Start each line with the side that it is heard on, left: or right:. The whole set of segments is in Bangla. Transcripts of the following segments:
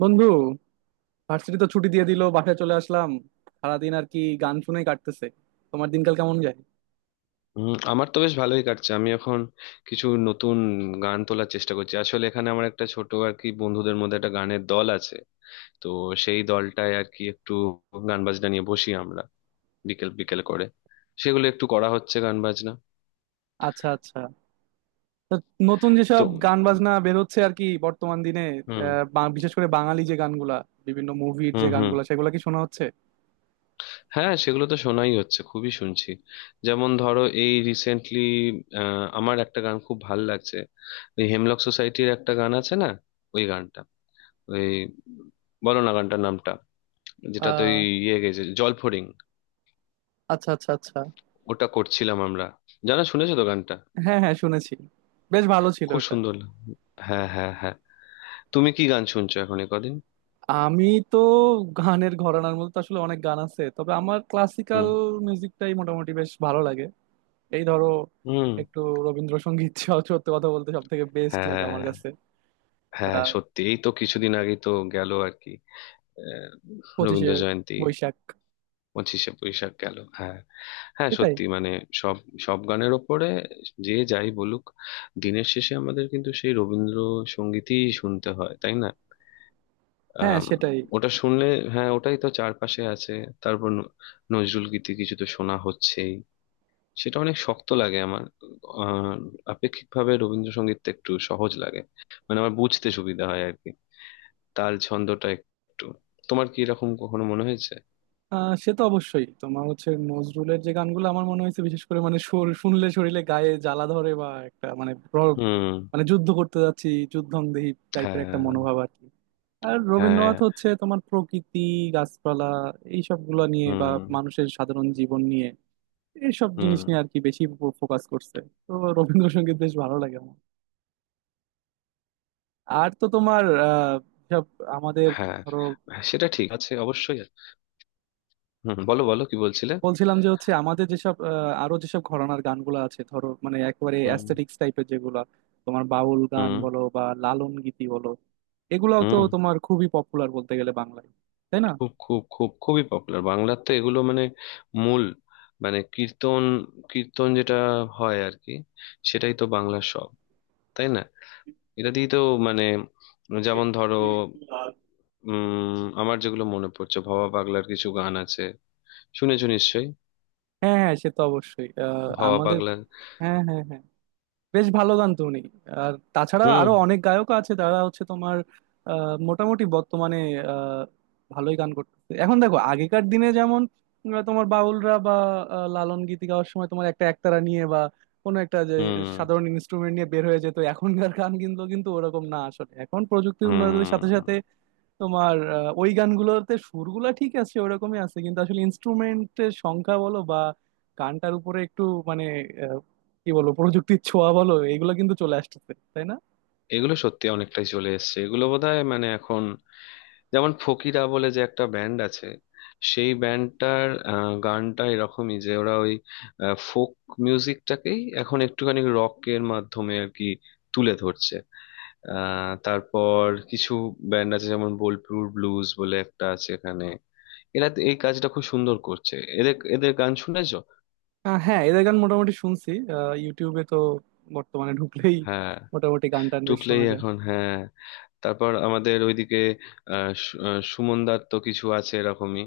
right: বন্ধু, ভার্সিটি তো ছুটি দিয়ে দিল। বাসায় চলে আসলাম। সারাদিন আর কি গান শুনেই কাটতেছে। তোমার দিনকাল কেমন যায়?
left: আমার তো বেশ ভালোই কাটছে। আমি এখন কিছু নতুন গান তোলার চেষ্টা করছি। আসলে এখানে আমার একটা ছোট আর কি বন্ধুদের মধ্যে একটা গানের দল আছে। তো সেই দলটায় আর কি একটু গান বাজনা নিয়ে বসি আমরা, বিকেল বিকেল করে। সেগুলো একটু করা হচ্ছে, গান বাজনা,
right: আচ্ছা, আচ্ছা। তো নতুন
left: তো।
right: যেসব গান বাজনা বের হচ্ছে আর কি বর্তমান দিনে।
left: হুম,
right: বিশেষ করে বাঙালি যে গানগুলা, বিভিন্ন মুভির
left: হুম,
right: যে
left: হুম।
right: গানগুলা সেগুলা কি শোনা হচ্ছে?
left: হ্যাঁ, সেগুলো তো শোনাই হচ্ছে, খুবই শুনছি। যেমন ধরো, এই রিসেন্টলি আমার একটা গান খুব ভাল লাগছে। ওই হেমলক সোসাইটির একটা গান আছে না, ওই গানটা, ওই, বলো না গানটার নামটা, যেটা তো ওই,
right: আহ
left: ইয়ে গেছে, জলফড়িং।
right: আচ্ছা, আচ্ছা, আচ্ছা।
left: ওটা করছিলাম আমরা। জানা শুনেছো তো গানটা,
right: হ্যাঁ, হ্যাঁ, শুনেছি। বেশ ভালো ছিল
left: খুব
right: ওটা।
left: সুন্দর হ্যাঁ, হ্যাঁ, হ্যাঁ। তুমি কি গান শুনছো এখন এ কদিন?
right: আমি তো, গানের ঘরানার মধ্যে তো আসলে অনেক গান আছে, তবে আমার ক্লাসিক্যাল
left: হুম,
right: মিউজিকটাই মোটামুটি বেশ ভালো লাগে। এই ধরো
left: হুম।
right: একটু রবীন্দ্রসঙ্গীত সত্যি কথা বলতে সব থেকে বেস্ট লাগে
left: হ্যাঁ,
right: আমার কাছে।
left: হ্যাঁ
right: আহ
left: সত্যি, এই তো কিছুদিন আগে তো গেল আর কি, আহ,
right: পঁচিশে
left: রবীন্দ্র জয়ন্তী,
right: বৈশাখ।
left: পঁচিশে বৈশাখ গেল। হ্যাঁ, হ্যাঁ
right: এটাই।
left: সত্যি মানে, সব সব গানের ওপরে, যে যাই বলুক, দিনের শেষে আমাদের কিন্তু সেই রবীন্দ্রসঙ্গীতই শুনতে হয়, তাই না?
right: হ্যাঁ,
left: আম,
right: সেটাই।
left: ওটা শুনলে, হ্যাঁ ওটাই তো চারপাশে আছে। তারপর নজরুল গীতি কিছু তো শোনা হচ্ছেই, সেটা অনেক শক্ত লাগে আমার। আহ, আপেক্ষিকভাবে রবীন্দ্রসঙ্গীতটা একটু সহজ লাগে, মানে আমার বুঝতে সুবিধা হয় আর কি, তাল ছন্দটা একটু। তোমার কি এরকম কখনো মনে হয়েছে?
right: সে তো অবশ্যই। তোমার হচ্ছে নজরুলের যে গানগুলো, আমার মনে হয়েছে বিশেষ করে মানে সুর শুনলে শরীরে গায়ে জ্বালা ধরে, বা একটা মানে
left: হুম।
right: মানে যুদ্ধ করতে যাচ্ছি, যুদ্ধংদেহী টাইপের একটা
left: হ্যাঁ।
right: মনোভাব আর কি। আর
left: হ্যাঁ।
right: রবীন্দ্রনাথ হচ্ছে তোমার প্রকৃতি, গাছপালা, এইসব গুলা নিয়ে, বা
left: হুম,
right: মানুষের সাধারণ জীবন নিয়ে, এইসব জিনিস নিয়ে
left: হুম।
right: আর কি বেশি ফোকাস করছে। তো রবীন্দ্রসঙ্গীত বেশ ভালো লাগে আমার। আর তো তোমার সব আমাদের
left: হ্যাঁ,
right: ধরো।
left: হ্যাঁ, সেটা ঠিক আছে, অবশ্যই আছে। হুম, বলো বলো কি বলছিলে।
right: বলছিলাম যে হচ্ছে আমাদের যেসব আরো যেসব ঘরানার গানগুলো আছে ধরো, মানে একেবারে
left: হুম,
right: অ্যাস্থেটিক্স টাইপের যেগুলা, তোমার বাউল গান
left: হুম,
right: বলো বা লালন গীতি বলো, এগুলাও তো
left: হুম।
right: তোমার খুবই পপুলার বলতে গেলে বাংলায়, তাই না?
left: খুব খুব খুব খুবই পপুলার, বাংলার তো এগুলো মানে মূল, মানে কীর্তন, কীর্তন যেটা হয় আর কি, সেটাই তো বাংলার সব, তাই না? এটা দিয়ে তো মানে, যেমন ধরো, আমার যেগুলো মনে পড়ছে, ভবা পাগলার কিছু গান আছে, শুনেছো নিশ্চয়ই।
right: হ্যাঁ, হ্যাঁ, সে তো অবশ্যই।
left: ভবা
right: আমাদের।
left: পাগলা।
right: হ্যাঁ, হ্যাঁ, হ্যাঁ। বেশ ভালো গান তো উনি। আর তাছাড়া
left: হুম,
right: আরো অনেক গায়ক আছে, তারা হচ্ছে তোমার মোটামুটি বর্তমানে আহ, ভালোই গান করতেছে। এখন দেখো, আগেকার দিনে যেমন তোমার বাউলরা, বা লালন গীতি গাওয়ার সময় তোমার একটা একতারা নিয়ে বা কোনো একটা যে
left: হুম,
right: সাধারণ ইনস্ট্রুমেন্ট নিয়ে বের হয়ে যেত, এখনকার গান কিন্তু কিন্তু ওরকম না আসলে। এখন প্রযুক্তির উন্নতির সাথে
left: হুম।
right: সাথে তোমার ওই গানগুলোতে সুরগুলা ঠিক আছে, ওরকমই আছে, কিন্তু আসলে ইনস্ট্রুমেন্টের সংখ্যা বলো বা গানটার উপরে একটু মানে আহ, কি বলবো, প্রযুক্তির ছোঁয়া বলো, এগুলো কিন্তু চলে আসতেছে, তাই না?
left: এগুলো সত্যি অনেকটাই চলে এসেছে, এগুলো বোধহয় মানে এখন, যেমন ফকিরা বলে যে একটা ব্যান্ড আছে, সেই ব্যান্ডটার গানটা এরকমই, যে ওরা ওই ফোক মিউজিকটাকেই এখন একটুখানি রকের মাধ্যমে আর কি তুলে ধরছে। তারপর কিছু ব্যান্ড আছে, যেমন বোলপুর ব্লুজ বলে একটা আছে এখানে, এরা তো এই কাজটা খুব সুন্দর করছে। এদের এদের গান শুনেছো?
right: হ্যাঁ, এদের গান মোটামুটি শুনছি। ইউটিউবে তো বর্তমানে ঢুকলেই
left: হ্যাঁ।
right: মোটামুটি গান টান বেশ
left: টুকলেই
right: শোনা যায়।
left: এখন, হ্যাঁ। তারপর আমাদের ওইদিকে সুমন দার তো কিছু আছে এরকমই,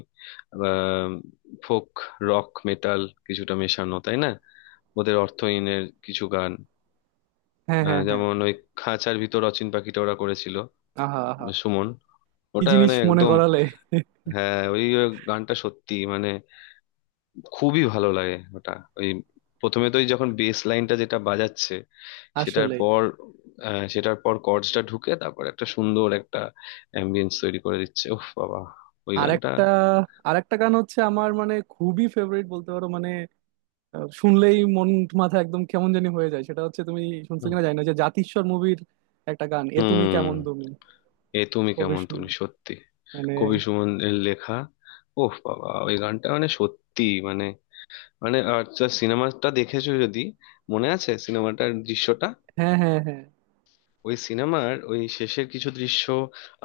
left: ফোক রক মেটাল কিছুটা মেশানো, তাই না? ওদের অর্থহীনের কিছু গান,
right: হ্যাঁ, হ্যাঁ, হ্যাঁ।
left: যেমন ওই খাঁচার ভিতর অচিন পাখিটা ওরা করেছিল,
right: আহা, আহা,
left: সুমন।
right: কি
left: ওটা
right: জিনিস
left: মানে
right: মনে
left: একদম।
right: করালে!
left: হ্যাঁ, ওই গানটা সত্যি মানে খুবই ভালো লাগে ওটা। ওই প্রথমে তো ওই যখন বেস লাইনটা যেটা বাজাচ্ছে, সেটার
right: আসলেই।
left: পর, সেটার পর কর্ডসটা ঢুকে, তারপর একটা সুন্দর একটা অ্যাম্বিয়েন্স তৈরি করে দিচ্ছে। ওহ বাবা, ওই গানটা।
right: আরেকটা আরেকটা গান হচ্ছে আমার মানে খুবই ফেভারিট বলতে পারো মানে শুনলেই মন মাথা একদম কেমন জানি হয়ে যায়। সেটা হচ্ছে, তুমি শুনছো
left: হুম।
right: কিনা জানি না, যে জাতিস্বর মুভির একটা গান, এ তুমি
left: হুম,
right: কেমন তুমি।
left: এ তুমি
right: কবে
left: কেমন
right: শুন
left: তুমি, সত্যি।
right: মানে
left: কবি সুমনের লেখা। ওহ বাবা ওই গানটা মানে সত্যি, মানে, মানে আর, সিনেমাটা দেখেছো যদি, মনে আছে সিনেমাটার দৃশ্যটা?
right: হ্যাঁ, হ্যাঁ, হ্যাঁ।
left: ওই সিনেমার ওই শেষের কিছু দৃশ্য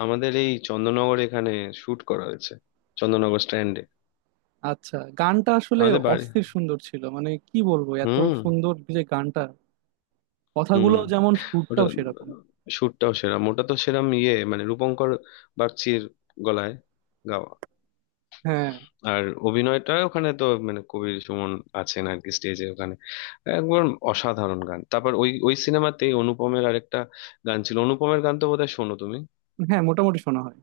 left: আমাদের এই চন্দননগর এখানে শুট করা হয়েছে, চন্দননগর স্ট্যান্ডে,
right: আচ্ছা, গানটা আসলে
left: আমাদের বাড়ি।
right: অস্থির সুন্দর ছিল, মানে কি বলবো, এত
left: হুম,
right: সুন্দর যে গানটা।
left: হুম।
right: কথাগুলো যেমন
left: ওটা
right: সুরটাও সেরকম।
left: শুটটাও সেরাম, ওটা তো সেরাম, ইয়ে মানে রূপঙ্কর বাগচির গলায় গাওয়া।
right: হ্যাঁ,
left: আর অভিনয়টা ওখানে তো মানে কবির সুমন আছেন আর কি, স্টেজে ওখানে একবার। অসাধারণ গান। তারপর ওই ওই সিনেমাতেই অনুপমের আরেকটা গান ছিল। অনুপমের গান তো বোধহয় শোনো তুমি।
right: হ্যাঁ, মোটামুটি শোনা হয়।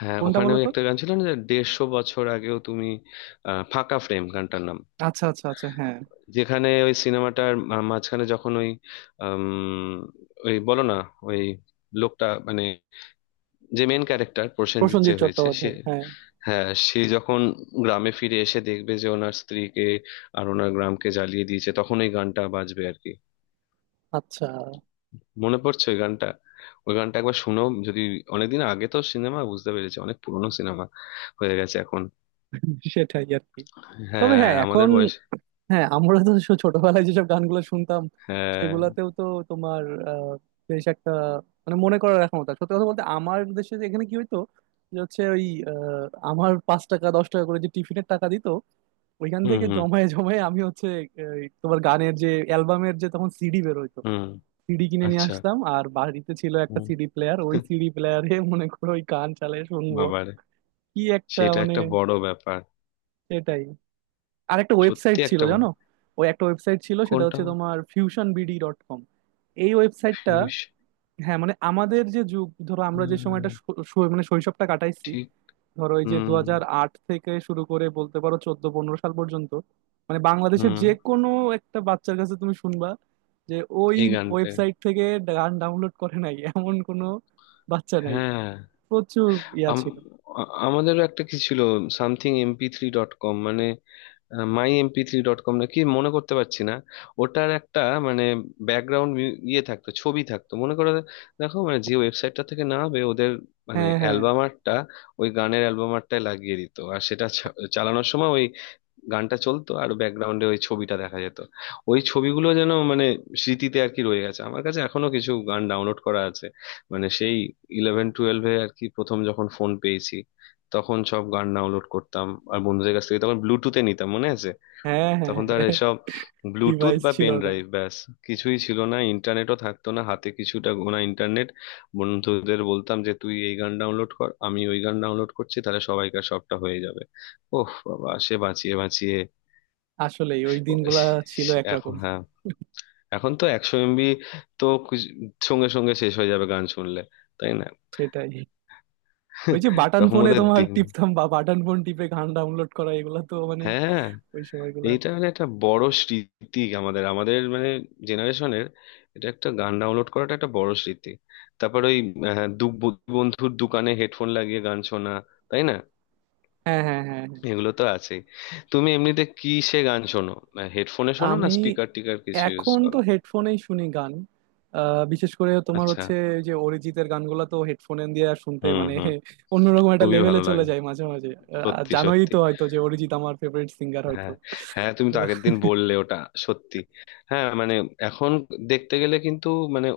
left: হ্যাঁ,
right: কোনটা
left: ওখানে
right: বলো
left: ওই
right: তো?
left: একটা গান ছিল না, যে দেড়শো বছর আগেও তুমি, ফাঁকা ফ্রেম গানটার নাম।
right: আচ্ছা, আচ্ছা, আচ্ছা, হ্যাঁ।
left: যেখানে ওই সিনেমাটার মাঝখানে যখন ওই, আম, ওই বলো না, ওই লোকটা মানে, যে মেন ক্যারেক্টার প্রসেনজিৎ যে
right: প্রসেনজিৎ
left: হয়েছে সে,
right: চট্টোপাধ্যায়, হ্যাঁ।
left: হ্যাঁ সে যখন গ্রামে ফিরে এসে দেখবে যে ওনার স্ত্রীকে আর ওনার গ্রামকে জ্বালিয়ে দিয়েছে, তখন ওই গানটা বাজবে আর কি।
right: আচ্ছা।
left: মনে পড়ছে ওই গানটা। ওই গানটা একবার শুনো যদি। অনেকদিন আগে তো সিনেমা, বুঝতে পেরেছি অনেক পুরনো সিনেমা হয়ে গেছে এখন।
right: সেটাই আর কি। তবে
left: হ্যাঁ,
right: হ্যাঁ,
left: আমাদের
right: এখন,
left: বয়সে।
right: হ্যাঁ, আমরা তো ছোটবেলায় যেসব গানগুলো শুনতাম,
left: হ্যাঁ।
right: সেগুলাতেও তো তোমার আহ, বেশ একটা মানে মনে করার রাখার মতো। সত্যি কথা বলতে, আমার দেশে যে এখানে কি হইতো, যে হচ্ছে ওই আহ, আমার 5 টাকা 10 টাকা করে যে টিফিনের টাকা দিত, ওইখান
left: হুম,
right: থেকে
left: হুম,
right: জমায়ে জমায়ে আমি হচ্ছে, এই, তোমার গানের যে অ্যালবামের যে তখন সিডি বের হইতো,
left: হুম।
right: সিডি কিনে নিয়ে
left: আচ্ছা।
right: আসতাম। আর বাড়িতে ছিল একটা
left: হুম।
right: সিডি প্লেয়ার, ওই সিডি প্লেয়ারে মনে করো ওই গান চালিয়ে শুনবো,
left: বাবারে,
right: কি একটা
left: সেটা
right: মানে!
left: একটা বড় ব্যাপার।
right: সেটাই। আরেকটা
left: সত্যি
right: ওয়েবসাইট ছিল,
left: একটা বড়।
right: জানো? ওই একটা ওয়েবসাইট ছিল, সেটা
left: কোনটা?
right: হচ্ছে তোমার fusionbd.com। এই ওয়েবসাইটটা।
left: ফিউজ।
right: হ্যাঁ, মানে আমাদের যে যুগ, ধরো, আমরা যে সময়টা শৈ- শৈ- মানে শৈশবটা কাটাইছি,
left: ঠিক।
right: ধরো এই যে দু
left: হুম,
right: হাজার আট থেকে শুরু করে বলতে পারো 14-15 সাল পর্যন্ত, মানে বাংলাদেশের
left: হুম।
right: যে কোনো একটা বাচ্চার কাছে তুমি শুনবা যে ওই
left: এই গানটা।
right: ওয়েবসাইট থেকে গান ডাউনলোড করে নাই এমন কোনো বাচ্চা নাই।
left: হ্যাঁ।
right: প্রচুর ইয়া
left: আম-
right: ছিল।
left: আমাদেরও একটা কি ছিল, সামথিং MP3 ডট কম, মানে মাই MP3 ডট কম, নাকি মনে করতে পারছি না। ওটার একটা মানে ব্যাকগ্রাউন্ড, ইয়ে থাকতো, ছবি থাকতো, মনে করে দেখো, মানে যে ওয়েবসাইটটা থেকে নামাবে ওদের মানে
right: হ্যাঁ, হ্যাঁ,
left: অ্যালবাম আর্টটা, ওই গানের অ্যালবাম আর্টটায় লাগিয়ে দিত, আর সেটা চালানোর সময় ওই গানটা চলতো আর ব্যাকগ্রাউন্ডে ওই ছবিটা দেখা যেত। ওই ছবিগুলো যেন মানে স্মৃতিতে আর কি রয়ে গেছে। আমার কাছে এখনো কিছু গান ডাউনলোড করা আছে মানে, সেই ইলেভেন টুয়েলভে আর কি প্রথম যখন ফোন পেয়েছি তখন সব গান ডাউনলোড করতাম। আর বন্ধুদের কাছ থেকে তখন ব্লুটুথে নিতাম, মনে আছে।
right: হ্যাঁ, হ্যাঁ।
left: তখন তো আর এসব ব্লুটুথ
right: ডিভাইস
left: বা
right: ছিল
left: পেন
right: না।
left: ড্রাইভ ব্যাস কিছুই ছিল না। ইন্টারনেটও থাকতো না হাতে, কিছুটা গোনা ইন্টারনেট। বন্ধুদের বলতাম যে, তুই এই গান ডাউনলোড কর, আমি ওই গান ডাউনলোড করছি, তাহলে সবাইকার সবটা হয়ে যাবে। ওহ বাবা, সে বাঁচিয়ে বাঁচিয়ে
right: আসলেই, ওই
left: তো।
right: দিনগুলা
left: সে-
right: ছিল
left: সে- এখন
right: একরকম।
left: হ্যাঁ, এখন তো 100 এমবি তো কিছু- সঙ্গে সঙ্গে শেষ হয়ে যাবে গান শুনলে, তাই না?
right: সেটাই। ওই যে বাটন
left: তখন
right: ফোনে
left: ওদের
right: তোমার
left: দিন।
right: টিপতাম, বা বাটন ফোন টিপে গান ডাউনলোড করা, এগুলা তো মানে,
left: হ্যাঁ, হ্যাঁ,
right: ওই সময়গুলা।
left: এইটা মানে একটা বড় স্মৃতি আমাদের, আমাদের মানে জেনারেশনের, এটা, একটা গান ডাউনলোড করাটা একটা বড় স্মৃতি। তারপর ওই দু বন্ধুর দোকানে হেডফোন লাগিয়ে গান শোনা, তাই না?
right: হ্যাঁ, হ্যাঁ, হ্যাঁ, হ্যাঁ।
left: এগুলো তো আছে। তুমি এমনিতে কিসে গান শোনো? হেডফোনে শোনো, না
right: আমি
left: স্পিকার টিকার কিছু ইউজ
right: এখন তো
left: করো?
right: হেডফোনেই শুনি গান। বিশেষ করে তোমার
left: আচ্ছা।
right: হচ্ছে ওই যে অরিজিতের গানগুলা তো হেডফোনে দিয়ে আর শুনতে
left: হুম,
right: মানে
left: হুম।
right: অন্যরকম একটা
left: খুবই
right: লেভেলে
left: ভালো
right: চলে
left: লাগে।
right: যায় মাঝে মাঝে।
left: সত্যি
right: জানোই
left: সত্যি।
right: তো হয়তো যে অরিজিৎ আমার ফেভারিট সিঙ্গার হয়তো
left: হ্যাঁ, হ্যাঁ তুমি
right: তো।
left: তো আগের দিন বললে ওটা, সত্যি। হ্যাঁ মানে এখন দেখতে গেলে কিন্তু মানে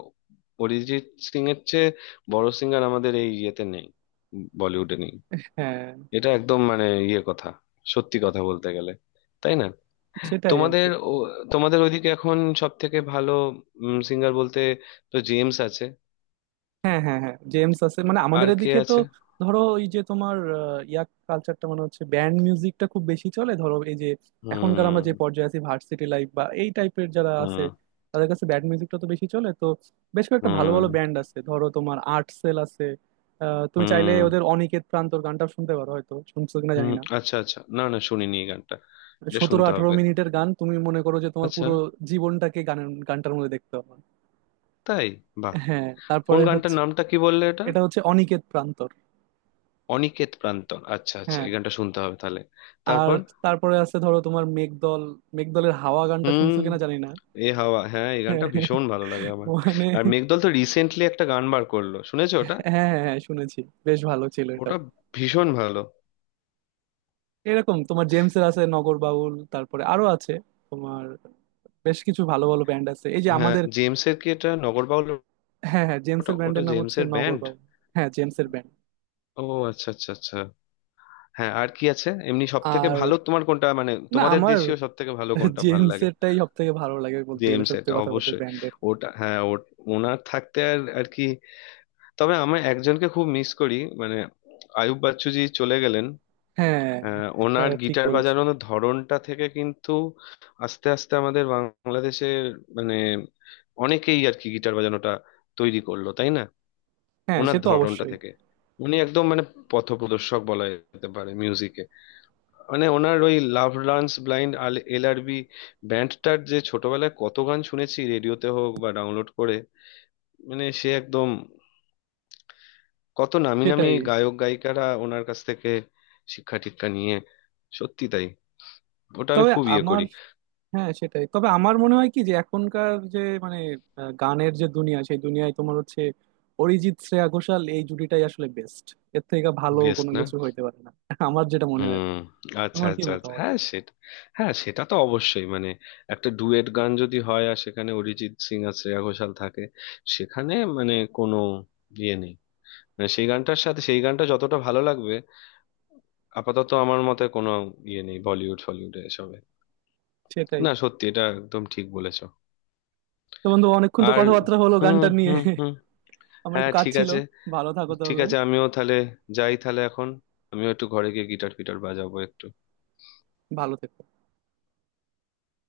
left: অরিজিৎ সিং এর চেয়ে বড় সিঙ্গার আমাদের এই ইয়েতে নেই, বলিউডে নেই।
right: হ্যাঁ,
left: এটা একদম মানে ইয়ে কথা, সত্যি কথা বলতে গেলে, তাই না?
right: সেটাই আর
left: তোমাদের
right: কি।
left: ও- তোমাদের ওইদিকে এখন সব থেকে ভালো সিঙ্গার বলতে তো জেমস আছে,
right: হ্যাঁ, হ্যাঁ, হ্যাঁ, জেমস আছে মানে আমাদের
left: আর কে
right: এদিকে তো।
left: আছে?
right: ধরো এই যে তোমার ইয়াক কালচারটা মানে হচ্ছে ব্যান্ড মিউজিকটা খুব বেশি চলে, ধরো এই যে এখনকার আমরা যে
left: হুম,
right: পর্যায়ে আছি, ভার্সিটি লাইফ বা এই টাইপের যারা আছে,
left: হুম,
right: তাদের কাছে ব্যান্ড মিউজিকটা তো বেশি চলে। তো বেশ কয়েকটা ভালো
left: হুম,
right: ভালো ব্যান্ড আছে, ধরো তোমার আর্ট সেল আছে। তুমি চাইলে
left: হুম,
right: ওদের অনিকেত প্রান্তর গানটা শুনতে পারো, হয়তো শুনছো কিনা
left: হুম।
right: জানি না।
left: আচ্ছা, আচ্ছা, না না শুনিনি এই গানটা, এটা
right: সতেরো
left: শুনতে
right: আঠারো
left: হবে।
right: মিনিটের গান, তুমি মনে করো যে তোমার
left: আচ্ছা।
right: পুরো জীবনটাকে গানের গানটার মধ্যে দেখতে পাবো।
left: তাই? বাহ।
right: হ্যাঁ।
left: কোন
right: তারপরে
left: গানটার,
right: হচ্ছে,
left: নামটা কি বললে এটা?
right: এটা হচ্ছে অনিকেত প্রান্তর।
left: অনিকেত প্রান্তন, আচ্ছা আচ্ছা,
right: হ্যাঁ।
left: এই গানটা শুনতে হবে তাহলে।
right: আর,
left: তারপর?
right: তারপরে আছে ধরো তোমার মেঘদল। মেঘদলের হাওয়া গানটা
left: হুম।
right: শুনছো কিনা জানি না,
left: এ হাওয়া, হ্যাঁ এই গানটা ভীষণ ভালো লাগে আমার।
right: মানে।
left: আর মেঘদল তো রিসেন্টলি একটা গান বার করলো, শুনেছো ওটা?
right: হ্যাঁ, হ্যাঁ, হ্যাঁ, শুনেছি। বেশ ভালো ছিল এটাও।
left: ওটা ভীষণ ভালো।
right: এরকম তোমার জেমসের আছে নগর বাউল, তারপরে আরো আছে তোমার বেশ কিছু ভালো ভালো ব্যান্ড আছে এই যে
left: হ্যাঁ
right: আমাদের।
left: জেমসের কি এটা নগরবাউল?
right: হ্যাঁ, হ্যাঁ,
left: ওটা,
right: জেমসের
left: ওটা
right: ব্যান্ডের নাম হচ্ছে
left: জেমসের
right: নগর
left: ব্যান্ড?
right: বাউল। হ্যাঁ, জেমসের ব্যান্ড।
left: ও, আচ্ছা আচ্ছা আচ্ছা। হ্যাঁ, আর কি আছে এমনি সব থেকে
right: আর,
left: ভালো, তোমার কোনটা মানে
right: না,
left: তোমাদের
right: আমার
left: দেশীয় সব থেকে ভালো কোনটা ভাল লাগে?
right: জেমসেরটাই সব থেকে ভালো লাগে বলতে গেলে,
left: জেমস
right: সত্যি
left: এটা
right: কথা বলতে,
left: অবশ্যই।
right: ব্যান্ডের।
left: ওটা হ্যাঁ, ওনার থাকতে আর আর কি। তবে আমি একজনকে খুব মিস করি মানে, আয়ুব বাচ্চু জি চলে গেলেন।
right: হ্যাঁ, এটা
left: ওনার
right: ঠিক
left: গিটার
right: বলেছো।
left: বাজানোর ধরনটা থেকে কিন্তু আস্তে আস্তে আমাদের বাংলাদেশের মানে অনেকেই আর কি গিটার বাজানোটা তৈরি করলো, তাই না?
right: হ্যাঁ, সে
left: ওনার
right: তো
left: ধরনটা
right: অবশ্যই।
left: থেকে। উনি একদম মানে পথপ্রদর্শক বলা যেতে পারে মিউজিকে। মানে ওনার ওই লাভ লার্নস ব্লাইন্ড, LRB ব্যান্ডটার, যে ছোটবেলায় কত গান শুনেছি রেডিওতে হোক বা ডাউনলোড করে। মানে সে একদম, কত নামি নামি
right: সেটাই।
left: গায়ক গায়িকারা ওনার কাছ থেকে শিক্ষা টিক্ষা নিয়ে, সত্যি তাই। ওটা আমি
right: তবে
left: খুব ইয়ে
right: আমার,
left: করি।
right: হ্যাঁ সেটাই, তবে আমার মনে হয় কি, যে এখনকার যে মানে গানের যে দুনিয়া, সেই দুনিয়ায় তোমার হচ্ছে অরিজিৎ শ্রেয়া ঘোষাল এই জুটিটাই আসলে বেস্ট। এর থেকে ভালো
left: বেস্ট
right: কোনো
left: না?
right: কিছু হইতে পারে না আমার যেটা মনে হয়।
left: হুম। আচ্ছা
right: তোমার কি
left: আচ্ছা আচ্ছা,
right: মতামত?
left: হ্যাঁ সেটা। হ্যাঁ সেটা তো অবশ্যই মানে, একটা ডুয়েট গান যদি হয় আর সেখানে অরিজিৎ সিং আর শ্রেয়া ঘোষাল থাকে, সেখানে মানে কোনো ইয়ে নেই, মানে সেই গানটার সাথে, সেই গানটা যতটা ভালো লাগবে, আপাতত আমার মতে কোনো ইয়ে নেই বলিউড ফলিউডে এসবে।
right: সেটাই।
left: না সত্যি, এটা একদম ঠিক বলেছো।
right: তো বন্ধু, অনেকক্ষণ তো
left: আর,
right: কথাবার্তা হলো
left: হুম,
right: গানটা নিয়ে
left: হুম, হুম।
right: আমার
left: হ্যাঁ
right: একটু কাজ
left: ঠিক
right: ছিল।
left: আছে।
right: ভালো থাকো
left: ঠিক
right: তাহলে।
left: আছে, আমিও তাহলে, যাই তাহলে এখন, আমিও একটু ঘরে গিয়ে গিটার ফিটার বাজাবো একটু।
right: ভালো থেকো।